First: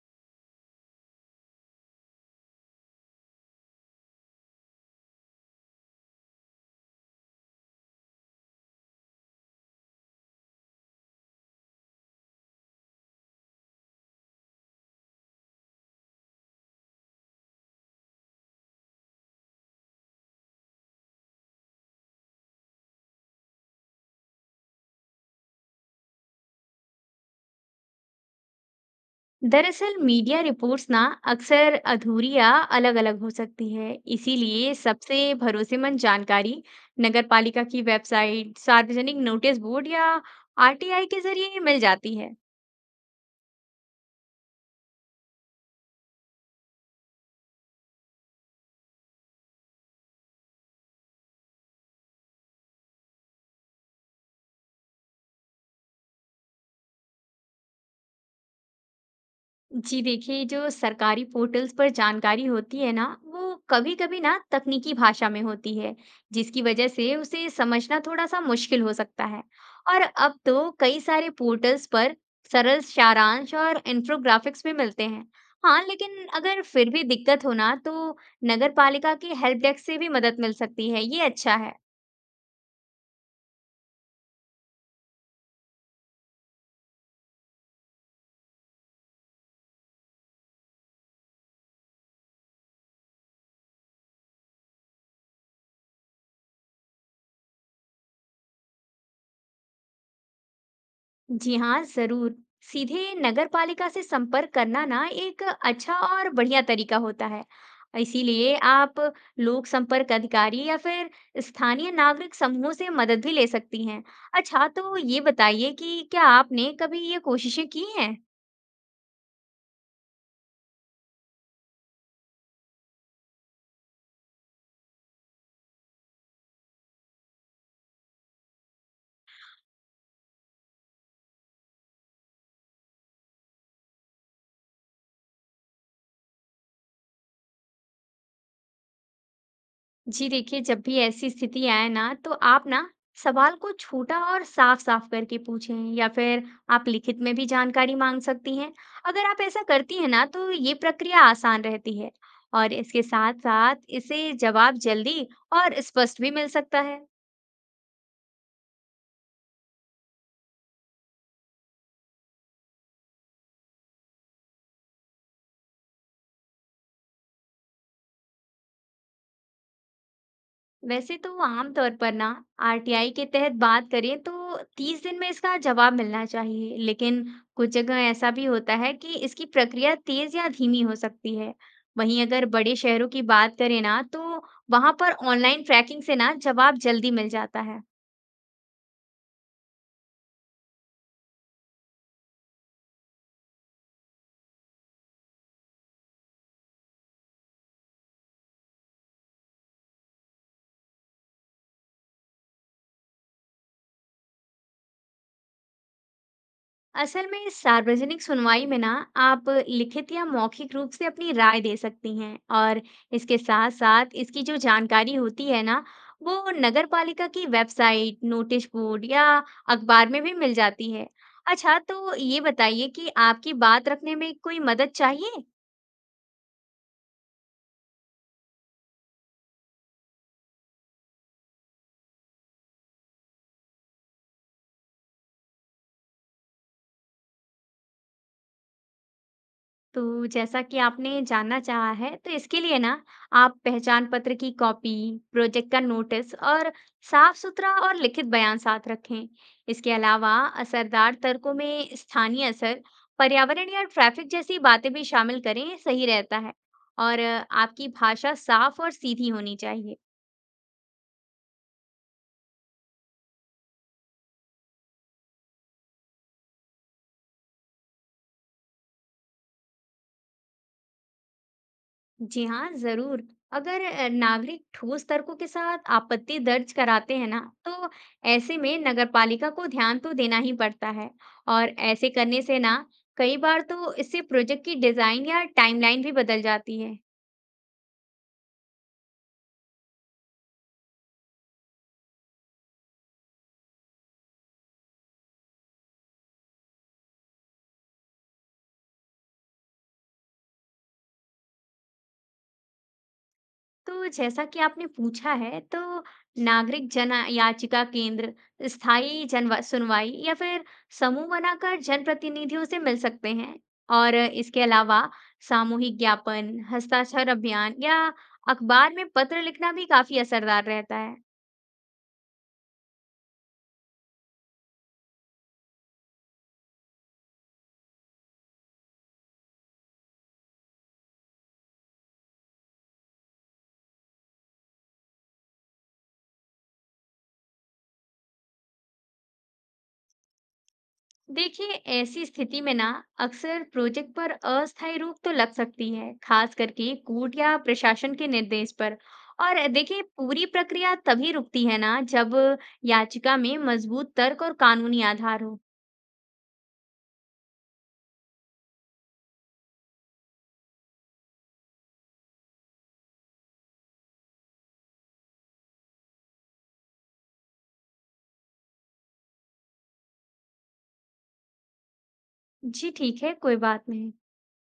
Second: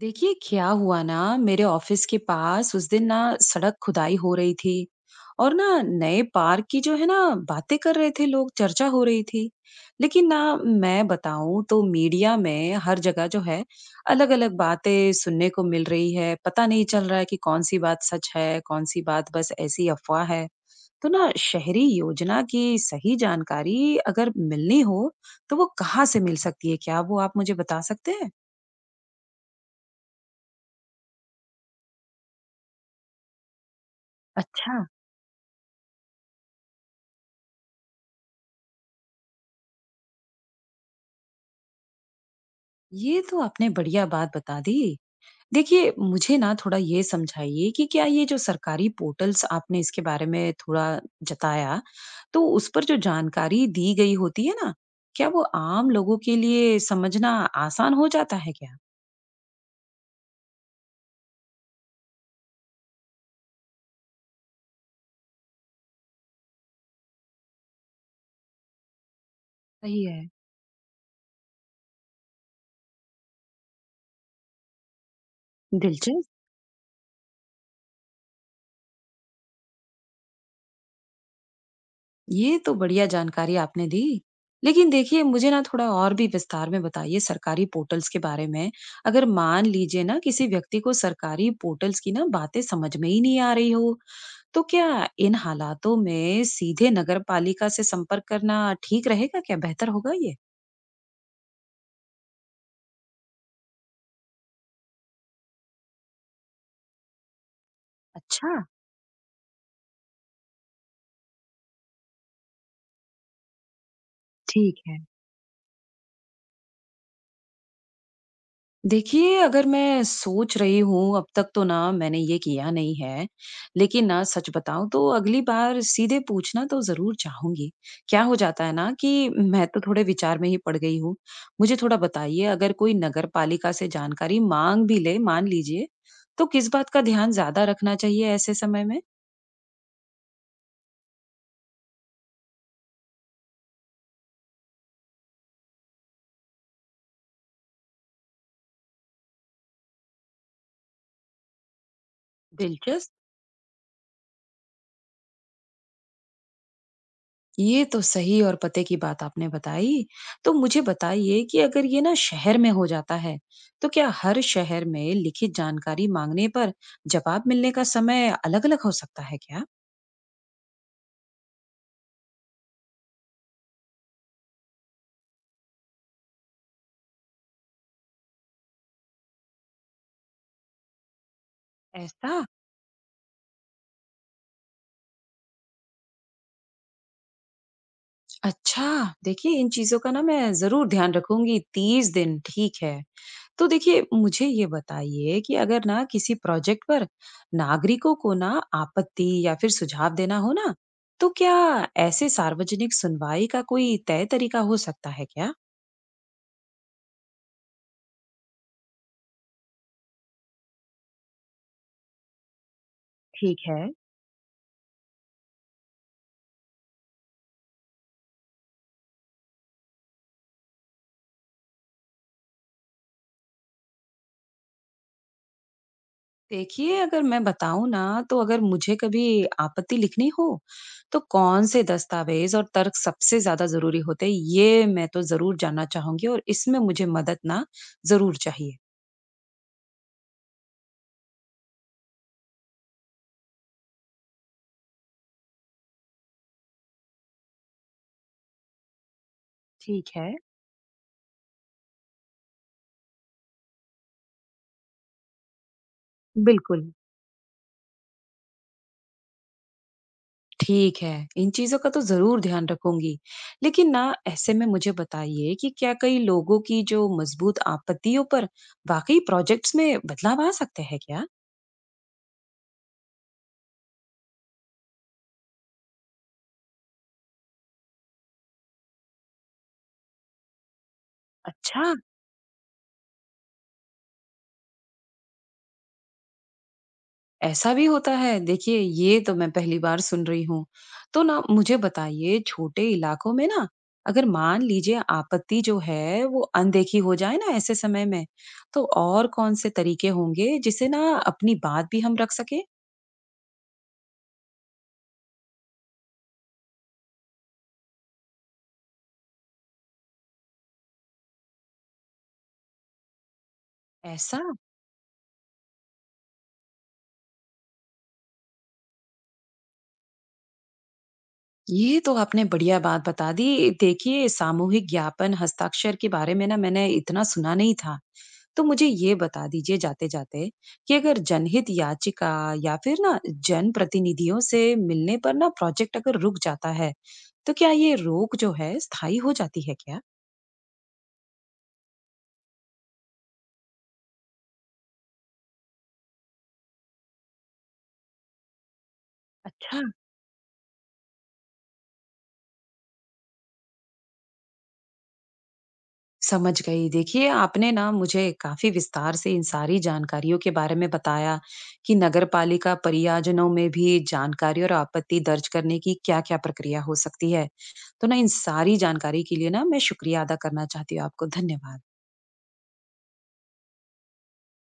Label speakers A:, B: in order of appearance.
A: देखिए क्या हुआ ना। मेरे ऑफिस के पास उस दिन ना सड़क खुदाई हो रही थी और ना नए पार्क की जो है ना, बातें कर रहे थे लोग, चर्चा हो रही थी। लेकिन ना, मैं बताऊं तो मीडिया में हर जगह जो है, अलग अलग बातें सुनने को मिल रही है। पता नहीं चल रहा है कि कौन सी बात सच है, कौन सी बात बस ऐसी अफवाह है। तो ना शहरी योजना की सही जानकारी अगर मिलनी हो, तो वो कहाँ से मिल सकती है, क्या वो आप मुझे बता सकते हैं?
B: दरअसल मीडिया रिपोर्ट्स ना अक्सर अधूरी या अलग-अलग हो सकती है। इसीलिए
A: अच्छा,
B: सबसे भरोसेमंद जानकारी नगर पालिका की वेबसाइट, सार्वजनिक नोटिस बोर्ड या आरटीआई के जरिए मिल जाती है।
A: ये तो आपने बढ़िया बात बता दी। देखिए, मुझे ना थोड़ा ये समझाइए कि क्या ये जो सरकारी पोर्टल्स आपने इसके बारे में थोड़ा जताया, तो उस पर जो जानकारी दी गई होती है ना, क्या वो आम लोगों के लिए समझना आसान हो जाता है क्या?
B: जी देखिए, जो सरकारी पोर्टल्स पर जानकारी होती है ना, वो कभी-कभी ना तकनीकी भाषा में होती है, जिसकी वजह से उसे समझना थोड़ा सा मुश्किल हो सकता है। और
A: सही है।
B: अब तो कई सारे पोर्टल्स पर सरल सारांश और इन्फोग्राफिक्स भी मिलते हैं। हाँ, लेकिन
A: दिलचस्प।
B: अगर फिर भी दिक्कत हो ना, तो नगर पालिका के हेल्प डेस्क से भी मदद मिल सकती है, ये अच्छा है।
A: ये तो बढ़िया जानकारी आपने दी। लेकिन देखिए मुझे ना थोड़ा और भी विस्तार में बताइए सरकारी पोर्टल्स के बारे में। अगर मान लीजिए ना किसी व्यक्ति को सरकारी पोर्टल्स की ना बातें समझ में ही नहीं आ रही हो, तो क्या इन हालातों में सीधे नगरपालिका से संपर्क करना ठीक रहेगा क्या? बेहतर होगा ये?
B: जी हाँ, जरूर। सीधे नगर पालिका से संपर्क करना ना एक अच्छा और बढ़िया तरीका होता है।
A: अच्छा।
B: इसीलिए आप लोक संपर्क अधिकारी या फिर स्थानीय नागरिक समूहों से मदद भी ले सकती हैं। अच्छा,
A: ठीक
B: तो
A: है।
B: ये बताइए कि क्या आपने कभी ये कोशिशें की हैं?
A: देखिए अगर मैं सोच रही हूँ, अब तक तो ना मैंने ये किया नहीं है, लेकिन ना सच बताऊं तो अगली बार सीधे पूछना तो जरूर चाहूंगी। क्या हो जाता है ना कि मैं तो थोड़े विचार में ही पड़ गई हूँ। मुझे थोड़ा बताइए अगर कोई नगर पालिका से जानकारी मांग भी ले मान लीजिए, तो किस बात का ध्यान ज्यादा रखना चाहिए ऐसे समय में?
B: जी देखिए, जब भी ऐसी स्थिति आए ना, तो आप ना सवाल को छोटा और साफ-साफ करके पूछें, या फिर आप लिखित में भी जानकारी माँग सकती हैं। अगर आप ऐसा करती हैं ना, तो ये प्रक्रिया आसान रहती है, और इसके
A: दिलचस्प।
B: साथ-साथ इसे जवाब जल्दी और स्पष्ट भी मिल सकता है।
A: ये तो सही और पते की बात आपने बताई। तो मुझे बताइए कि अगर ये ना शहर में हो जाता है, तो क्या हर शहर में लिखित जानकारी मांगने पर जवाब मिलने का समय अलग-अलग हो सकता है क्या?
B: वैसे तो आमतौर पर ना आरटीआई के तहत बात करें तो 30 दिन में इसका जवाब मिलना चाहिए, लेकिन कुछ जगह ऐसा भी होता है कि इसकी प्रक्रिया तेज या धीमी हो सकती है। वहीं
A: ऐसा।
B: अगर बड़े शहरों की बात करें ना, तो वहां पर ऑनलाइन ट्रैकिंग से ना जवाब जल्दी मिल जाता है।
A: अच्छा, देखिए इन चीजों का ना मैं जरूर ध्यान रखूंगी। 30 दिन ठीक है। तो देखिए मुझे ये बताइए कि अगर ना किसी प्रोजेक्ट पर नागरिकों को ना आपत्ति या फिर सुझाव देना हो ना, तो क्या ऐसे सार्वजनिक सुनवाई का कोई तय तरीका हो सकता है क्या?
B: असल में सार्वजनिक सुनवाई में ना आप लिखित या मौखिक रूप से अपनी राय दे सकती हैं, और इसके
A: ठीक
B: साथ
A: है।
B: साथ इसकी जो जानकारी होती है ना, वो नगर पालिका की वेबसाइट, नोटिस बोर्ड या अखबार में भी मिल जाती है। अच्छा, तो ये बताइए कि आपकी बात रखने में कोई मदद चाहिए?
A: देखिए अगर मैं बताऊं ना, तो अगर मुझे कभी आपत्ति लिखनी हो, तो कौन से दस्तावेज और तर्क सबसे ज्यादा जरूरी होते हैं ये मैं तो जरूर जानना चाहूंगी, और इसमें मुझे मदद ना जरूर चाहिए।
B: तो जैसा कि आपने जानना चाहा है, तो इसके लिए ना आप पहचान पत्र की कॉपी, प्रोजेक्ट का नोटिस और साफ-सुथरा और लिखित बयान साथ रखें। इसके
A: ठीक है।
B: अलावा असरदार तर्कों में स्थानीय असर, पर्यावरण या ट्रैफिक जैसी बातें भी शामिल करें, सही रहता है।
A: बिल्कुल।
B: और आपकी भाषा साफ और सीधी होनी चाहिए।
A: ठीक है, इन चीज़ों का तो ज़रूर ध्यान रखूँगी। लेकिन ना ऐसे में मुझे बताइए कि क्या कई लोगों की जो मजबूत आपत्तियों पर वाक़ई प्रोजेक्ट्स में बदलाव आ सकते हैं क्या?
B: जी हाँ, ज़रूर। अगर नागरिक ठोस तर्कों के साथ आपत्ति दर्ज कराते हैं ना, तो ऐसे में नगरपालिका को ध्यान तो देना ही पड़ता है। और
A: अच्छा,
B: ऐसे करने से ना कई बार तो इससे प्रोजेक्ट की डिज़ाइन या टाइमलाइन भी बदल जाती है।
A: ऐसा भी होता है। देखिए ये तो मैं पहली बार सुन रही हूँ। तो ना मुझे बताइए छोटे इलाकों में ना अगर मान लीजिए आपत्ति जो है वो अनदेखी हो जाए ना ऐसे समय में, तो और कौन से तरीके होंगे जिससे ना अपनी बात भी हम रख सकें?
B: तो जैसा कि आपने पूछा है, तो नागरिक जन याचिका केंद्र, स्थायी जन सुनवाई या फिर समूह बनाकर जनप्रतिनिधियों से मिल सकते हैं। और
A: ऐसा?
B: इसके अलावा सामूहिक ज्ञापन, हस्ताक्षर अभियान या अखबार में पत्र लिखना भी काफी असरदार रहता है।
A: ये तो आपने बढ़िया बात बता दी। देखिए, सामूहिक ज्ञापन हस्ताक्षर के बारे में ना मैंने इतना सुना नहीं था। तो मुझे ये बता दीजिए जाते-जाते कि अगर जनहित याचिका या फिर ना जनप्रतिनिधियों से मिलने पर ना प्रोजेक्ट अगर रुक जाता है, तो क्या ये रोक जो है स्थायी हो जाती है क्या?
B: देखिए, ऐसी स्थिति में ना अक्सर प्रोजेक्ट पर अस्थायी रोक तो लग सकती है, खास करके कोर्ट या प्रशासन के निर्देश पर। और
A: अच्छा।
B: देखिए, पूरी प्रक्रिया तभी रुकती है ना, जब याचिका में मजबूत तर्क और कानूनी आधार हो।
A: समझ गई। देखिए, आपने ना मुझे काफ़ी विस्तार से इन सारी जानकारियों के बारे में बताया कि नगरपालिका परियोजनाओं में भी जानकारी और आपत्ति दर्ज करने की क्या-क्या प्रक्रिया हो सकती है। तो ना इन सारी जानकारी के लिए ना मैं शुक्रिया अदा करना चाहती हूँ आपको। धन्यवाद।
B: जी ठीक है, कोई बात नहीं।